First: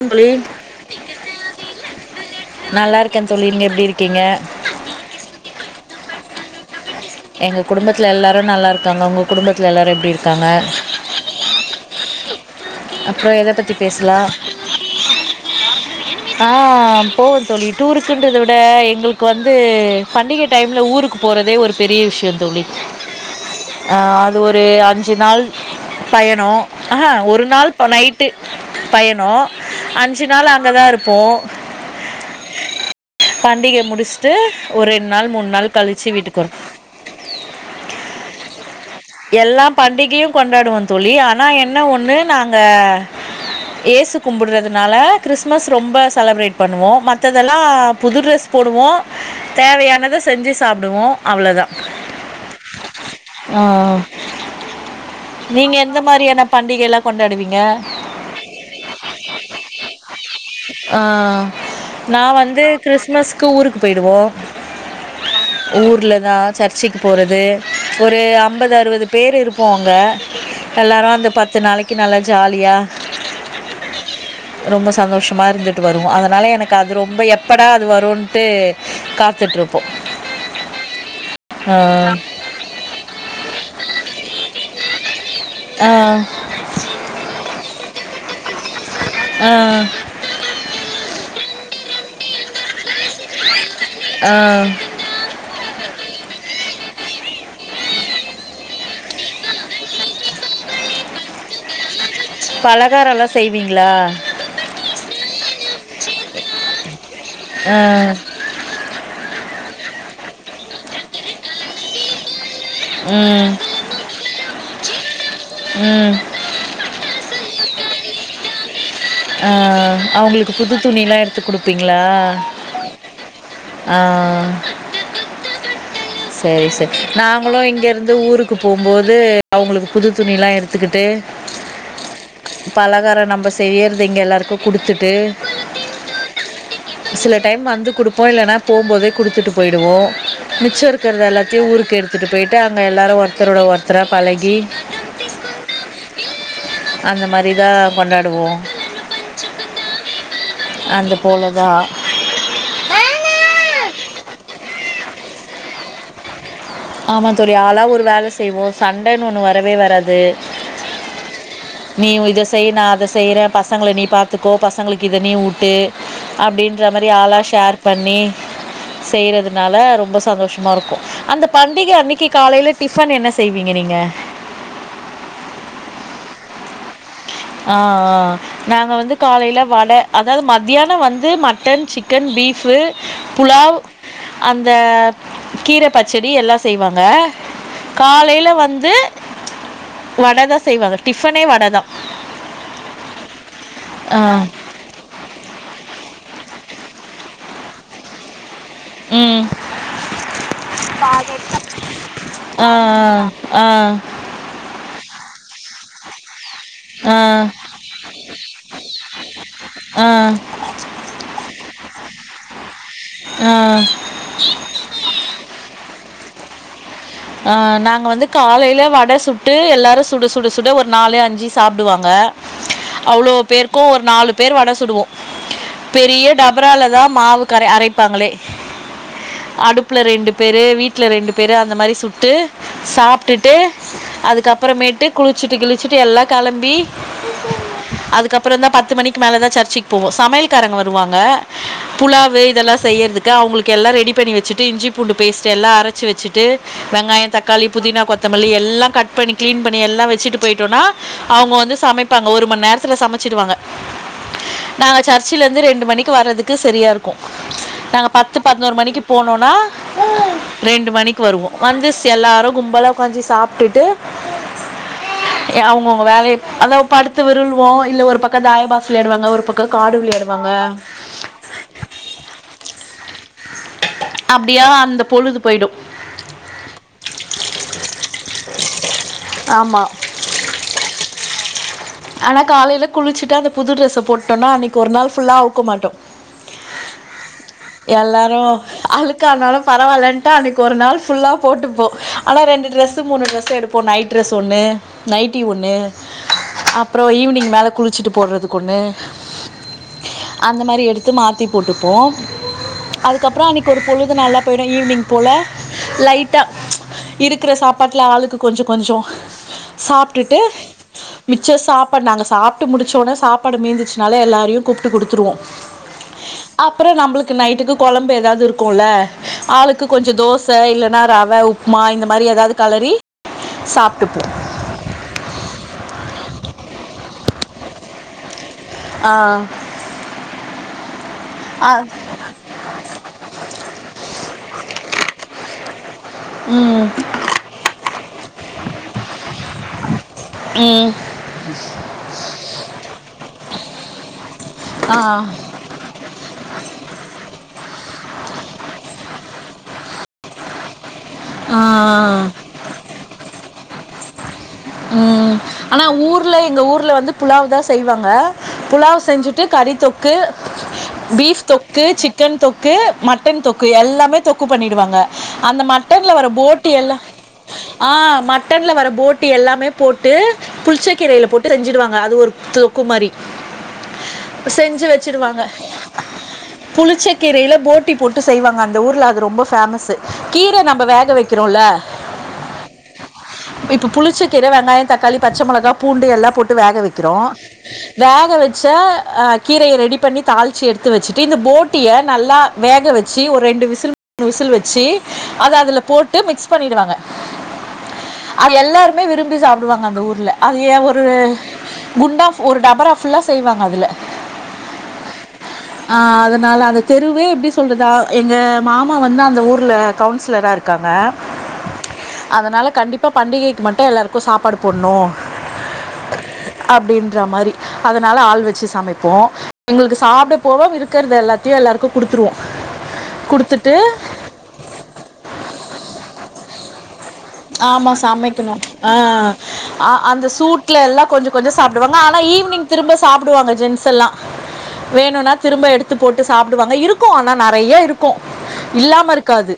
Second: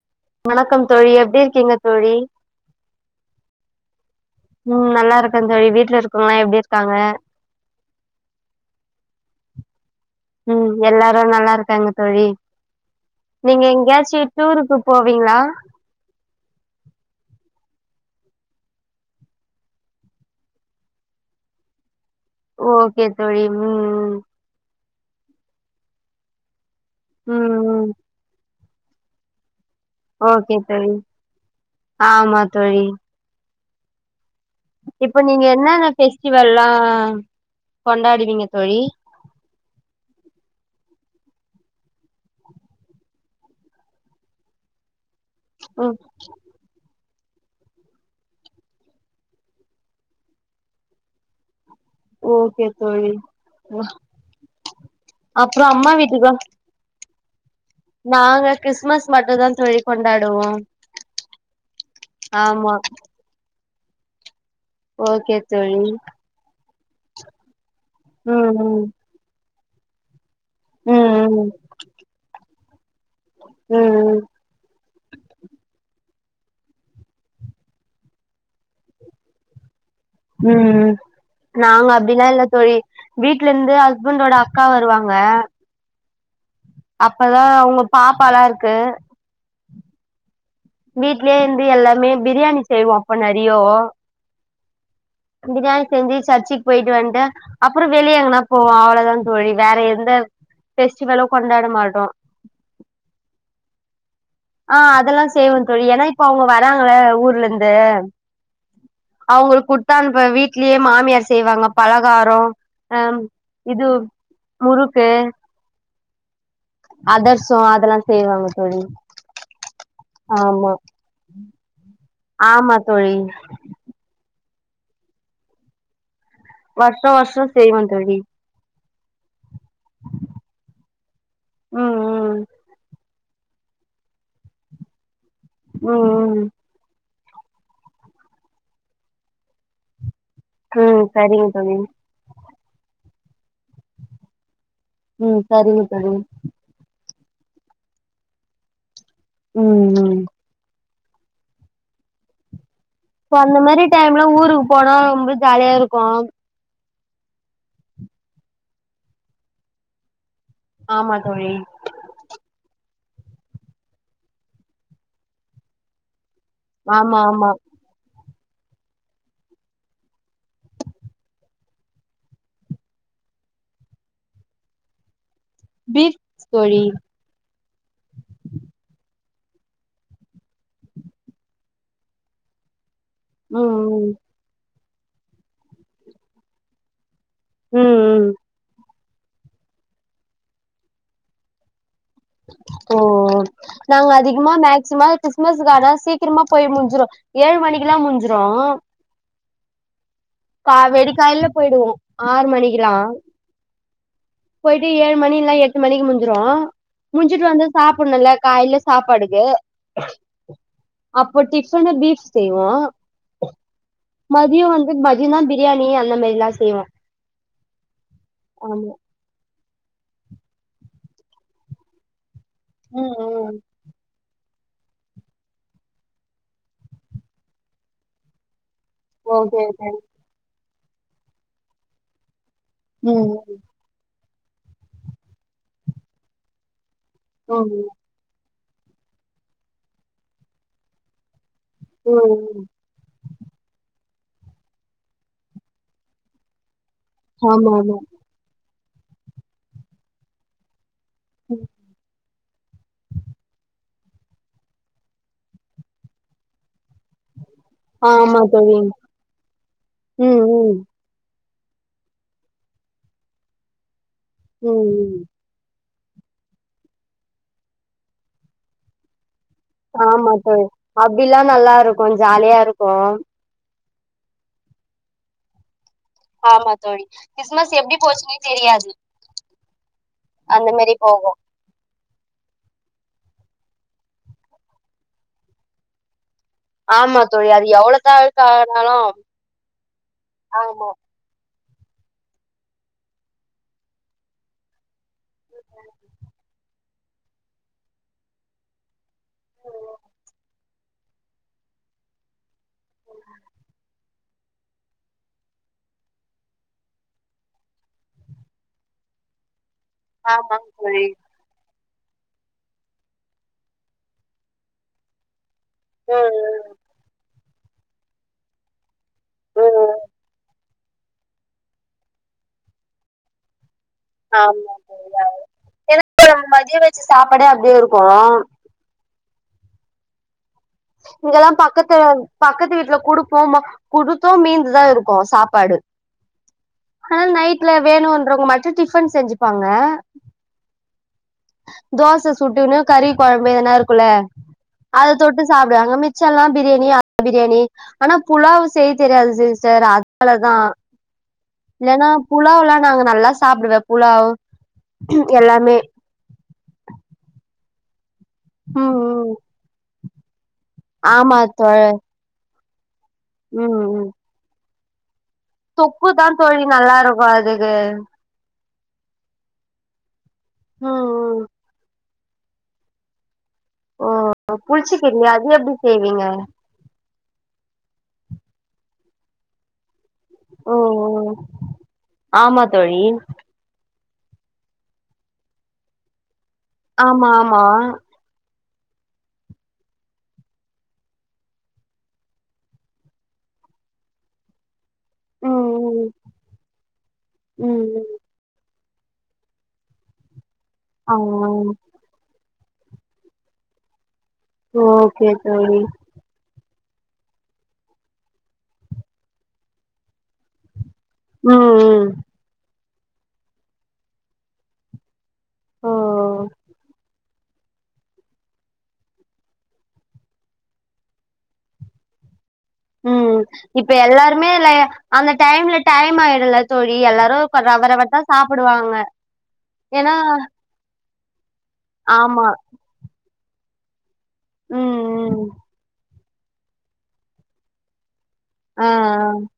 தோழி வணக்கம் தோழி எப்டி இருக்கீங்க தோழி நல்லா இருக்கேன் தோழி நீங்க எப்டி இருக்கீங்க ம் நல்லா இருக்க தோழி வீட்ல இருக்றவுங்குளா எப்டி இருக்காங்க எங்க குடும்பத்துல எல்லாரு நல்லா இருக்காங்க உங்க குடும்பத்துல எல்லாரு எப்டி இரு ம் எல்லாரு நல்லா இருக்காங்க தோழி அப்றோ எத நீங்க பத்தி பேசலா எங்யாச்சு டூருக்கு போவீங்ளா ஆ போவ தோழி டூருக்குன்றத விட எங்களுக்கு வந்து பண்டிகை டைம்ல ஊருக்கு போறதே ஒரு பெரிய விஷ்யந் ஓகே தோழி ம் ம் ஒரு அஞ்சு நாள் பயணோ ஆஹ ஒரு ம் நாள் ம் நைட்டு பயணோ அஞ்சு நாள் ஓகே அங்க தா தோழி இருப்போ ஆமா தோழி பண்டிக முடிஸ்ட்டு இப்ப நீங்க என்னன்ன ஃபெஸ்டிவல்லா கொண்டாடுவீங்க தோழி எல்லா பண்டிகையு கொண்டாடுவோ தோழி ஆனா என்ன ஒன்னு நாங்க ஏசு கும்புட்றதுனால கிறிஸ்மஸ் ம் ரொம்ப செலப்ரேட் பண்ணுவோ மத்ததெல்லா புது ட்ரெஸ் போடுவோ தேவையானத செஞ்சு சாப்டுவோ அவுளதா ஓகே தோழி நா நீங்க எந்த வீட்டுக்கா மாரியான பண்டிகேலா கொண்டாடுவீங்க நாங்க கிறிஸ்மஸ் மட்டுதா தோழி கொண்டாடுவோ ஆ நா வந்து ஆமா கிறிஸ் மஸ்க்கு ஊருக்கு போய்டுவோ ஓகே தோழி ஊர்லதா சர்ச்சுக்கு போறது ஒரு அம் ம் பது பேர் இருப்போ அங்க ம் ம் எல்லாரு அந்த ம் பத்து நாளைக்கு நல்லா ஜாலியா ம் ம் ரொம்ப சந்தோஷமா இருந்துட்டு வருவோ அதனால எனக்கு அது ரொம்ப எப்படா அது வருன்ட்டு காத்துட்ரு ம் ம் நாங்க அப்டிலா இல்ல தோழி வீட்ல இருந்து ஹஸ்பண்டோட அக்கா வருவாங்க ஆ அப்பதா அவ்ங்க பாப்பாலா இருக்கு ஆ வீட்லய இருந்து எல்லாமே பிரியாணி செய்வோம் அப்ப நிறையோ ஆ பிரியாணி செஞ்சு சர்ச்சுக்கு போயிட்டு வந்துட்டு அப்புறம் வெளிய எங்கனா போவோம் அவ்வளவுதான் தோழி வேற எந்த பெஸ்டிவலோ கொண்டாட மாட்டோம் பலகாரம் எல்லாம் செய்வீங்களா ஆ அதெல்லாம் செய்வன் தோழி ஏன்னா இப்ப அவங்க வராங்கள ஊர்ல இருந்து ஆ, அவங்களுக்கு குடுத்தான்னுப்பனும் வீட்லயே மாமியார் செய்வாங்க பலகாரம் அ ம் இது முருக்கு ம் அ தெர்சம் அதெல்லாம் செய்வாங்க தோழி ஆ அவங்களுக்கு ஆமா புது துணி எல்லாம் எடுத்து கொடுப்பீங்களா ஆமா தோழி ஆ சரி சரி வருஷோ வருஷோ நாங்களும் செய்வோ இங்கேருந்து தோழி ஊருக்கு போம்போது அவங்களுக்கு புது துணில்லாம் எடுத்துக்கிட்டு ம் ம் பலகாரம் நம்ப செய்றது இங்கே எல்லாருக்கும் குடுத்துட்டு ம் ம் சில டைம் வந்து குடுப்போம் இல்லன்னா போகும்போதே குடுத்துட்டு போயிடுவோம் மிச்சம் ம் இருக்கிற சரிங்க எல்லாத்தையும் தோழி ஊருக்கு எடுத்துட்டு போயிட்டு அங்க எல்லாரும் ஒருத்தரோட ஒருத்தரா பழகி ம் சரிங்க தோழி அந்த மாறி தான் கொண்டாடுவோம் ம் ம் அந்த அவ்ளோதா அந்த மாறி டைம்ல ஊருக்கு போனா ரொம்ப ஜாலியா இருக்கும் ஆமா தோழி ஆளா ஒரு வேல செய்வோம் சண்டைன்னு ஒண்ணு வரவே வராது ஆமா தோழி நீ இத செய்ய நா அத செய்யறேன் பசங்கள நீ பாத்துக்கோ பசங்களுக்கு இத நீ ஊட்டு அப்படின்ற மாறி ஆமா ஆளா ஆமா ஷேர் பண்ணி செய்றதுனால ரொம்ப சந்தோஷமாக இருக்கும் பண்டிக அன்னைக்கு காலையில டிஃபன் என்ன செய்வீங்க நீங்க பீஃப் தோழி ஆ ஆ நாங்க வந்து காலைல வட அதாவது மத்தியானம் வந்து மட்டன் சிக்கன் பீஃப் ம் புலாவ் ம் அந்த கீர பச்சடி எல்லாம் செய்வாங்க ம் ம் காலையில வந்து வட தான் செய்வாங்க டிஃபனே வடதான் ஓ நாங்க ஆ. அதிகமா மேக்சிமா கிறிஸ்தமஸ்க்கான சீக்கிரமாய் போய் முடிஞ்சுரும் ஏழு மணிக்கெல்லாம் முடிஞ்சிரும் ம் வெடிக்காலைல போயிடுவோ ஆறு ஆ மணிக்குல்லா ஆ ஆ போயிட்டு ஏழு மணி இல்லான எட்டு மணிக்கு முடிஞ்சுரும் ஆ, முடிஞ்சிட்டு வந்து ஆ, சாப்பிடும்ல்ல காயில சாப்பாடுக்கு அப்போ டிபன்னு பீஃப் செய்வோ ஆ மதியம் வந்து பாதினா பிரியாணி அந்த மாறி எல்லா செய்வோ ஆ நாங்க வந்து காலையில ஆமா வட சுட்டு எல்லாரும் சுட சுட சுட ஒரு நாலு அஞ்சு சாப்பிடுவாங்க ம் அவ்ளோ ம் பேருக்கும் ஒரு நாலு பேர் வட சுடுவோ பெரிய டபரால தா மாவு கர அரைப் ப்பாங்களே ஓகே ஓகே அடுப்புல ரெண்டு பேரு வீட்ல ரெண்டு பேரு அந்த மாரி சுட்டு ம் சாப்டுட்டு அதுக்கப்பறமேட்டு குளிச்சுட்டு கிளிச்சுட்டு எல்லா கெளம்பி [unintelligible] அதுக்கப்பறந்தா பத்து மணிக்கி மேலதா சர்ஜ்சிக்கு போவோ சமையல்காரங்க வருவாங்க ம் புலாவு ம் இதெல்லா செ செய்யறதுக்கு அவங்களுக்கு எல்லா ரெடி பண்ணி வச்சுட்டு இஞ்சி பூண்டு பேஸ்ட் எல்லா அரச்சு வச்சுட்டு வெங்காய தக்காளி ஆமா ஆமா புதினா கொத்தமல்லி எல்லா கட் பண்ணி கிளீன் பண்ணி எல்லா வச்சுட்டு போயிட்டோனா அவுங்க ம். வந்து சமைப்பாங்க ஒரு மணி நேரத்துல சமச்சிடுவாங்க நாங்க சர்ச்சில இருந்து ரெண்டு மணிக்கு வர்றதுக்கு செரியா இருக்கு நாங்க பத்து ஆமா பதினோரு தோழி மணிக்கு போனோன்னா ம் ம் ரெண்டு மணிக்கு வருவோ வந்துச்சு எல்லாரு கும்பல உக்காஞ்சி சாப்ட்டுட்டு ம் ம் அவங்கவுங்க வேலைய அதாவ படுத்து விருள்வோ இல்ல ஒரு பக்க தாய பாஸ் வெளையாடுவாங்க ஒரு பக் ஆமா தோழி அப்டிலா நல்லா இருக்கு ஜாலியா இருக்கு அப்டியாக அந்த பொழுது போயிடு ஆமா தோழி கிறிஸ்மஸ் எப்டி போச்சுன்னே தெரியாது ஆமா அந்த மாரி போகு ஆனா காலையில குளிச்சுட்டு அந்த புது டிரஸ்ச போட்டோன்னா அன்னைக்கி ஒரு நாள் ஃபுல்லா அவுக்க மாட்ட ஆமா தோழி அது எவ்ளோ எல்லாரு நாளுக்கு ஆனாலு அழுக்க ஆனாலு பரவாயில்ன்ட்டு அன்னைக்கி ஒரு ஆமா நாள் ஃபுல்லா போட்டுப்போ ஆனா ரெண்டு டிரஸ் மூணுட்ரெஸ் எடுப்போ நைட் ட்ரெஸ் ஒன்னு நைட்டி ஒண்ணு அப்பறோ ஈவினிங் மேல குளிச்சுட்டு போடுறதுக்கு ஒண்ணு அந்த மாரி எடுத்து மாத்தி போட்டுப்போ அதுக்கப்றோ அன்னைக்கி ஒரு பொழு து நல்லா போயிடு ஈவினிங் போல லைட்டா இருக்கிற சாப்பாட்ல ஆளுக்கு கொஞ்ச கொஞ்சோ சாப் டுட்டு ஆமாங் தோழி மிச்ச சாப்பாடு நாங்க சாப்பிட்டு முடிச்சோனே சாப்பாடு மீந்துச்சுனால எல்லாரையு கூப்ட்டு குடுத்துருவோ ம் அப்பறம் நம்பளுக்கு நைட்டுக்கு கொழம்பு ஏதாவது இருக்குல்ல ம் ஆளுக்கு ம் கொஞ்ச தோஸ் ச இல்லைனா ரவ உப்மா இந்த மாரி ஏதாவது கலறி சாப்ட்டுபோ ஆமா [unintelligible] ஏனா நம்ம மதியம் வச்சு சாப்பாடே அப்டியே இருக்கு ஆ இங்கெல்லா ஆ பக்கத்த பக்கத்து வீட்ல குடுப்போமோ குடுத்து மீந்துதா இருக்கு சாப்பாடு ம் அதனால நைட்ல வேணுன்றவங்க மட்டு டிஃபன் செஞ்சுப்பாங்க ம் தோச சுட்டுன்னு கறி கொழம்பு எதனா இருக்குல்ல ஆ அத தொட்டு சாப்டுவாங்க மிச்சல்லா பிரியாணி ஆட் பிரியாணி ஆனா புலாவ் செய்ய தெரியாது சிஸ்டர் அதனாலதா இல்லனா ஆ புலாவ்ல்லா நாங்க நல்லா சாப்டுவே புலாவ் ம் எல்லாமே ஆனா ஊர்ல எங்க ஊர்ல வந்து புலாவ்தா செய்வாங்க ம் புலாவ் ம் செஞ்சுட்டு கறி தொக்கு ஆமா பீப் தொக்கு தோழர் சிக் கன் தொக்கு மட்டன் தொக்கு ம் ம் எல்லாமே தொக்கு பண்ணிடுவாங்க அந்த தொக்கு மட்டன்ல தா வர தோழி போட்டி நல்லா எல்லா இருக்கு அதுக்கு ஆ மட் மட்டன்ல வர போட்டி எல்லாமே போட்டு புளிச்ச ம் கீரைல ம் போட்டு செஞ்சிடுவாங்க அது ஒரு து குமரி ஓ புளிச்ச கீரையா அது எப்டி செய்வீங்க புளிச்சக்கீரைல போட்டி போட்டு செய்வாங்க அந்த ஊர்ல அது ரொம்ப ஃபேமஸ்ஸு கீர நம்ம ம் வேக ம் வெக்கிறோல்ல ஆமா தோழி புளிச்சக்கீர வெங்காய தக்காளி பச்சை மெளகா பூண்டு எல்லா போட்டு வேக வெக்கிறோ ஆமா ஆமா வேக வெ ச்ச அ கீரைய ரெடி பண்ணி தாளிச்சி எடுத்து வச்சுட்டு இந்த போட்டிய நல்லா வேக வச்சு ஒரு ரெண்டு விசில் விசில் வச்சு அத ம் அதுல ம் போட்டு மிக்ஸ் பண்ணிடுவாங்க ம் ம் அது எல்லாருமே விரும்பி சாப்பிடுவாங்க அந்த ஊர்ல அது ஏ ஒரு ஆ குண்டாஃப் ஒரு டபரா ஃபுல்லா செய்வாங்க அதுல ஓகே தோழி அ அதனால அந்த தெருவே எப்டி சொல்றது எங்க மாமா வந்து அந்த ஊரில கவுன்சிலரா இருக்காங்க ம் ம் அதனால கண்டிப்பா பண்டிகைக்கு மட்டு எல்லாருக்கு சாப்பாடு போடணு ஓ அப்டின்ற மாரி அதனால ஆள் வெச்சு சமைப்போ எங்களுக்கு சாப்ட போவ இருக்கறது எல்லாத்தயு எல்லாருக்கு குடுத்துருவோ ம் இப்ப எல்லாருமே ல அந்த டைம்ல டைம் ஆயிடல தோழி எல்லாரு ரவ ஆமா ரவத்தா சமைக்கணு சாப்புடுவாங்க ஆ அ ஏன்னா அந்த சூட் டுல எல்லா கொஞ்சோ கொஞ்சோ சாப்பிடுவங்க ஆனா ஆமா ஈவ்னிங் திரும்ப சாப்படுவாங்க ஜென்ஸ்ல்லா ம் வேணுனா ம் திரும்ப எடுத்து போட்டு சாப்பிடுவாங்க இருக்கு ஆனா நெறைய இரு கு ஆ இல்லாம ஆ இருக்காது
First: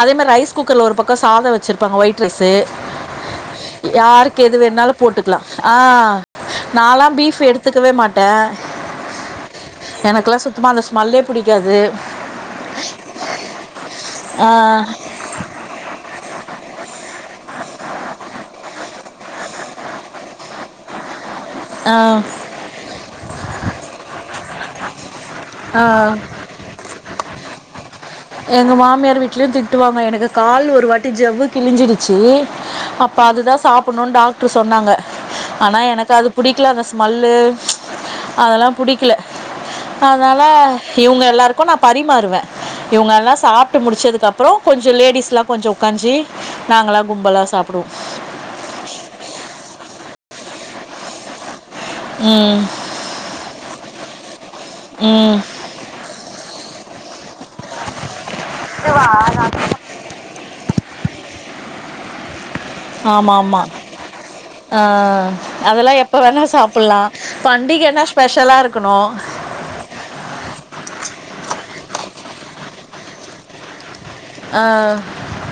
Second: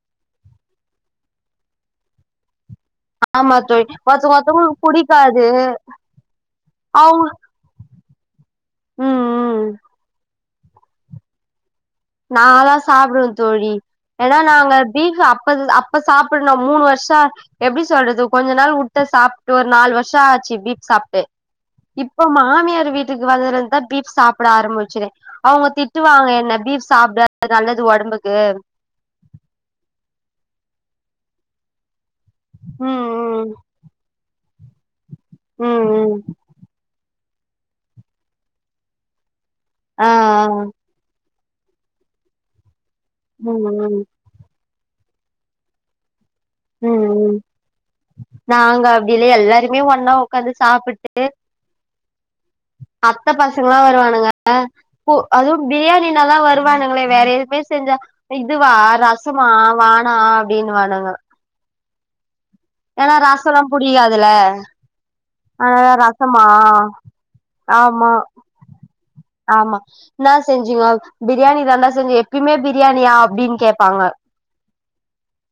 அதே மாரி ரைஸ் குக்கர்ல ஒரு பக்கோ சாதோ வச்சிருப்பாங்க ஒயி ட் ரைஸு ஆமா தோழி ஒருத்தங்க யாருக்கு எது ஒருத்தவங்களுக்கு வேணாலு போட்டுக்கலா புடிக்காது ஆ நாலாம் அவங்க பீப் எடுத்து எடுத்துகவே மாட்டே ம் ம் எனக்கெல்லா சுத்தமா அந்த ஸ்மெல்லே புடிக்காது நாலா சாப்பிடவே தோழி ஏனா ஆ நாங்க பீஃப் அப்ப அப் ப சாப்பிடணு மூணு வருஷ எப்டி சொல்றது கொஞ்ச நாள் வுட்ட சாப்பிட்டு ஒரு நால் வருஷ ஆச்சு பீப் சாப்பிட்டு ஆ இப்ப மாமியார் வீட்டுக்கு வந்தருந்தா பீப் சாப்பிட ஆரம்பிச்சே அவ்ங்க ஆ திட்டுவாங்க என்ன பீப் சாப்பிடது நல்லது ஒடம்புக்கு எங்க மாமியார் வீட்லயு திட்டுவாங்க எனக்கு கால் ஒரு வாட்டி ஜவ்வு கிழிஞ்சிடுச்சு அப்ப ம் அதுதா சாப்பிடணு டாக்டர் சொன்னாங்க ம் ஆனா ம் எனக்கு ம் அது பிடிக்கல அந்த ஸ்மெல்லு அதெல்லா புடிக்கல ஆ ஆ அதனால இவங்க எல்லாருக்கு நா பரிமாறுவே இவங்கெல்லா ம் சாப்பிட்டு ம் ம் முடிச்சதுக்கப்புற கொஞ்ச லேடீஸ்லா கொஞ்சோ உகாஞ்சு ம் ம் நாங்க அப்டில்ல எல்லாருமே ஒன்னா உக்காந்து சாப்பிட்டு எ ம் அத்த பசங்கல்லா வருவானுங்க கு ம் அதுவு பிரியாணினாதா வருவானுங்களே வேற எதுவுமே செஞ்சா இதுவா ரசமா வேனா அப்டின்னு வானுங்க ஏனா ஆமா ரசோலா ஆமா புடிக்காதுல ஆ அதனால அதெல்லா எப்ப ரசமா வேணா சாப்பிடலா பண்டிகன்னா ஆமா ஸ்பெஷலா இருக்கணு ஆமா என்னா செஞ்சுங்கோ பிரியாணி தா டா செஞ்சே எப்பயுமே பிரியாணியா அப்டின்னு கேப்பாங்க ஆ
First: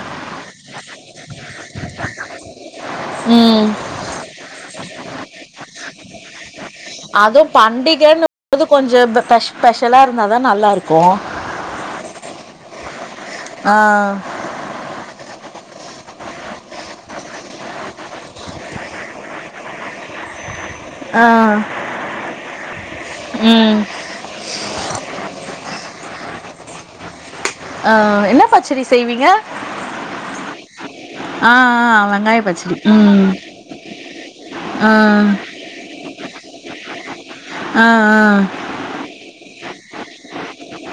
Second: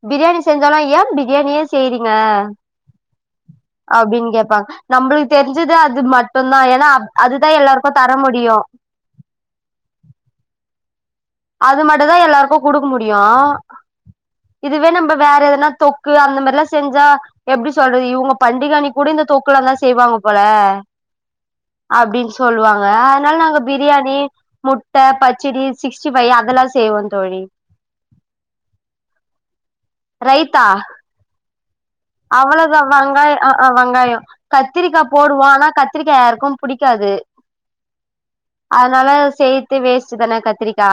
பிரியாணி செஞ்சாலு ஏ பிரியாணியே செய்றீங்க ம் அப்டின்னு கேப்பாங்க நம்மளுக்கு தெரிஞ்சது அது மட்டுதா ஏன்னா அதுதா எல்லாருக்கு தர முடியு ஸ்பெஷ ஸ்பெஷலா இருந்தாதா நல்லாருக் போ அது மட்டு தா எல்லாருக்கு குடுக்க முடியு ஆ இதுவே நம்ப வேற எதுனா தொக்கு அந்த மாறில்லா செஞ்சா எப்டி சொல்றது இவுங்க பண்டிகன்னைக்கு கூட இந்த தொக்கலா தா செய்வாங்க போல ஆ அப்டின்னு சொல்லுவாங்க அதனால நாங்க ம் பிரியாணி முட்ட பச்சடி சிக்ஸ்டி ஃபைவ் அதெல்லா செய்வோ தோழி ஆ என்னா பச்சடி செய்வீங்க ரைத்தா ஆ ஆ அவே அவ்ளோதா வெங்காயோ ஆ ஆ வெங்காயோ ஆ கத்ரிக்கா போடுவோ ஆனா கத்ரிக்கா யாருக்கு புடிக்காது ஆ ஆ அதனால செய்த்தே வேஸ்ட்டு தான கத்திரிக்கா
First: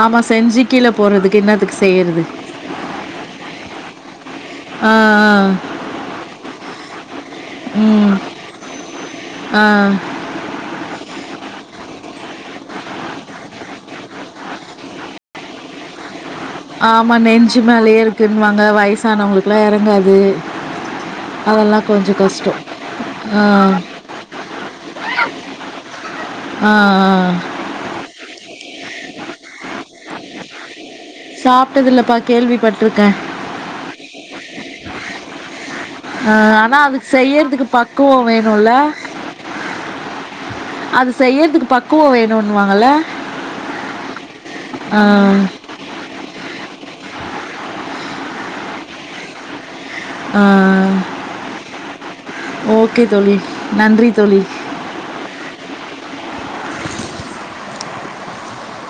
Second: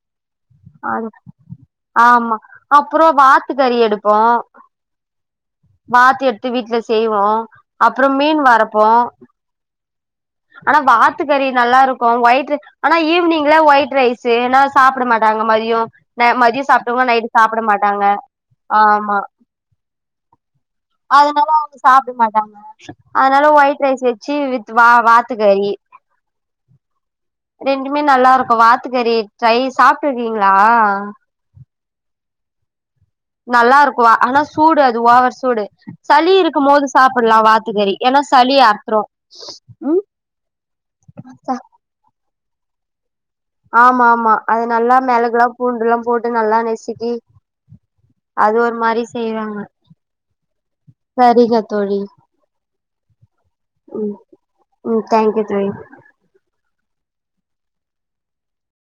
ஆமா செஞ்சு கீழ போறதுக்கு இன்னாதுக்கு செய்றது அப்பறோ வாத்து கறி எடுப்போ ஆ ஆ வாத்து எடுத்து வீட்ல செய்வோ ஆ அப்பறோ ம் மீன் வறப்போ ஆ ஆனா வாத்துக்கறி நல்லா இருக்கு ஒயிட்ர ஆனா ஈவினிங்ல ஒயிட் ரைஸு ஏனா சாப்ட மாட்டாங்க மதியோ நா மதியோ ஆமா நெஞ்சு மேலயே இருக்குன்னுவாங்க ஆமா வயசானவங்களுக்லா எறங்காது அதனால அவுங்க அதெல்லாம் சாப்ட கொஞ்சம் மாட்டாங்க கஷ்டம் ஆ அதனால ஒயிட் ரைஸ் வச்சு வித் வா வாத்துக்கறி ஆ ஆ ரெண்டுமே நல்லா இருக்கு வாத்துக்கறி ஃப்ரை சாப்ட்ருக்கீங்ளா சாப்ட்டதுல்லப்பா கேள்விப்பட்டிருக்கே நல்லா இருக்கு ஆனா சூடு அது ஓவர் சூடு ஆ, சளி ஆனா இருக்கம்போது அதுக்கு சாப்பில்லா செய்யறதுக்கு வாத்துக்கறி ஏன்னா பக்குவம் சளி வேணும்ல அத்துறு ம் அது செய்றதுக்கு பக்குவோ வேணுனுவாங்கல ஆமா ஆமா அது நல்லா மெளகுலா ஆ பூண்டுல்லா போட்டு நல்லா நெசுக்கி அது ஒரு மாறி செய்வாங்க ஆ சரிங்க தோழி ஓகே தோழி நன்றி ம் தோழி ம் தேங்க் யூ தோழி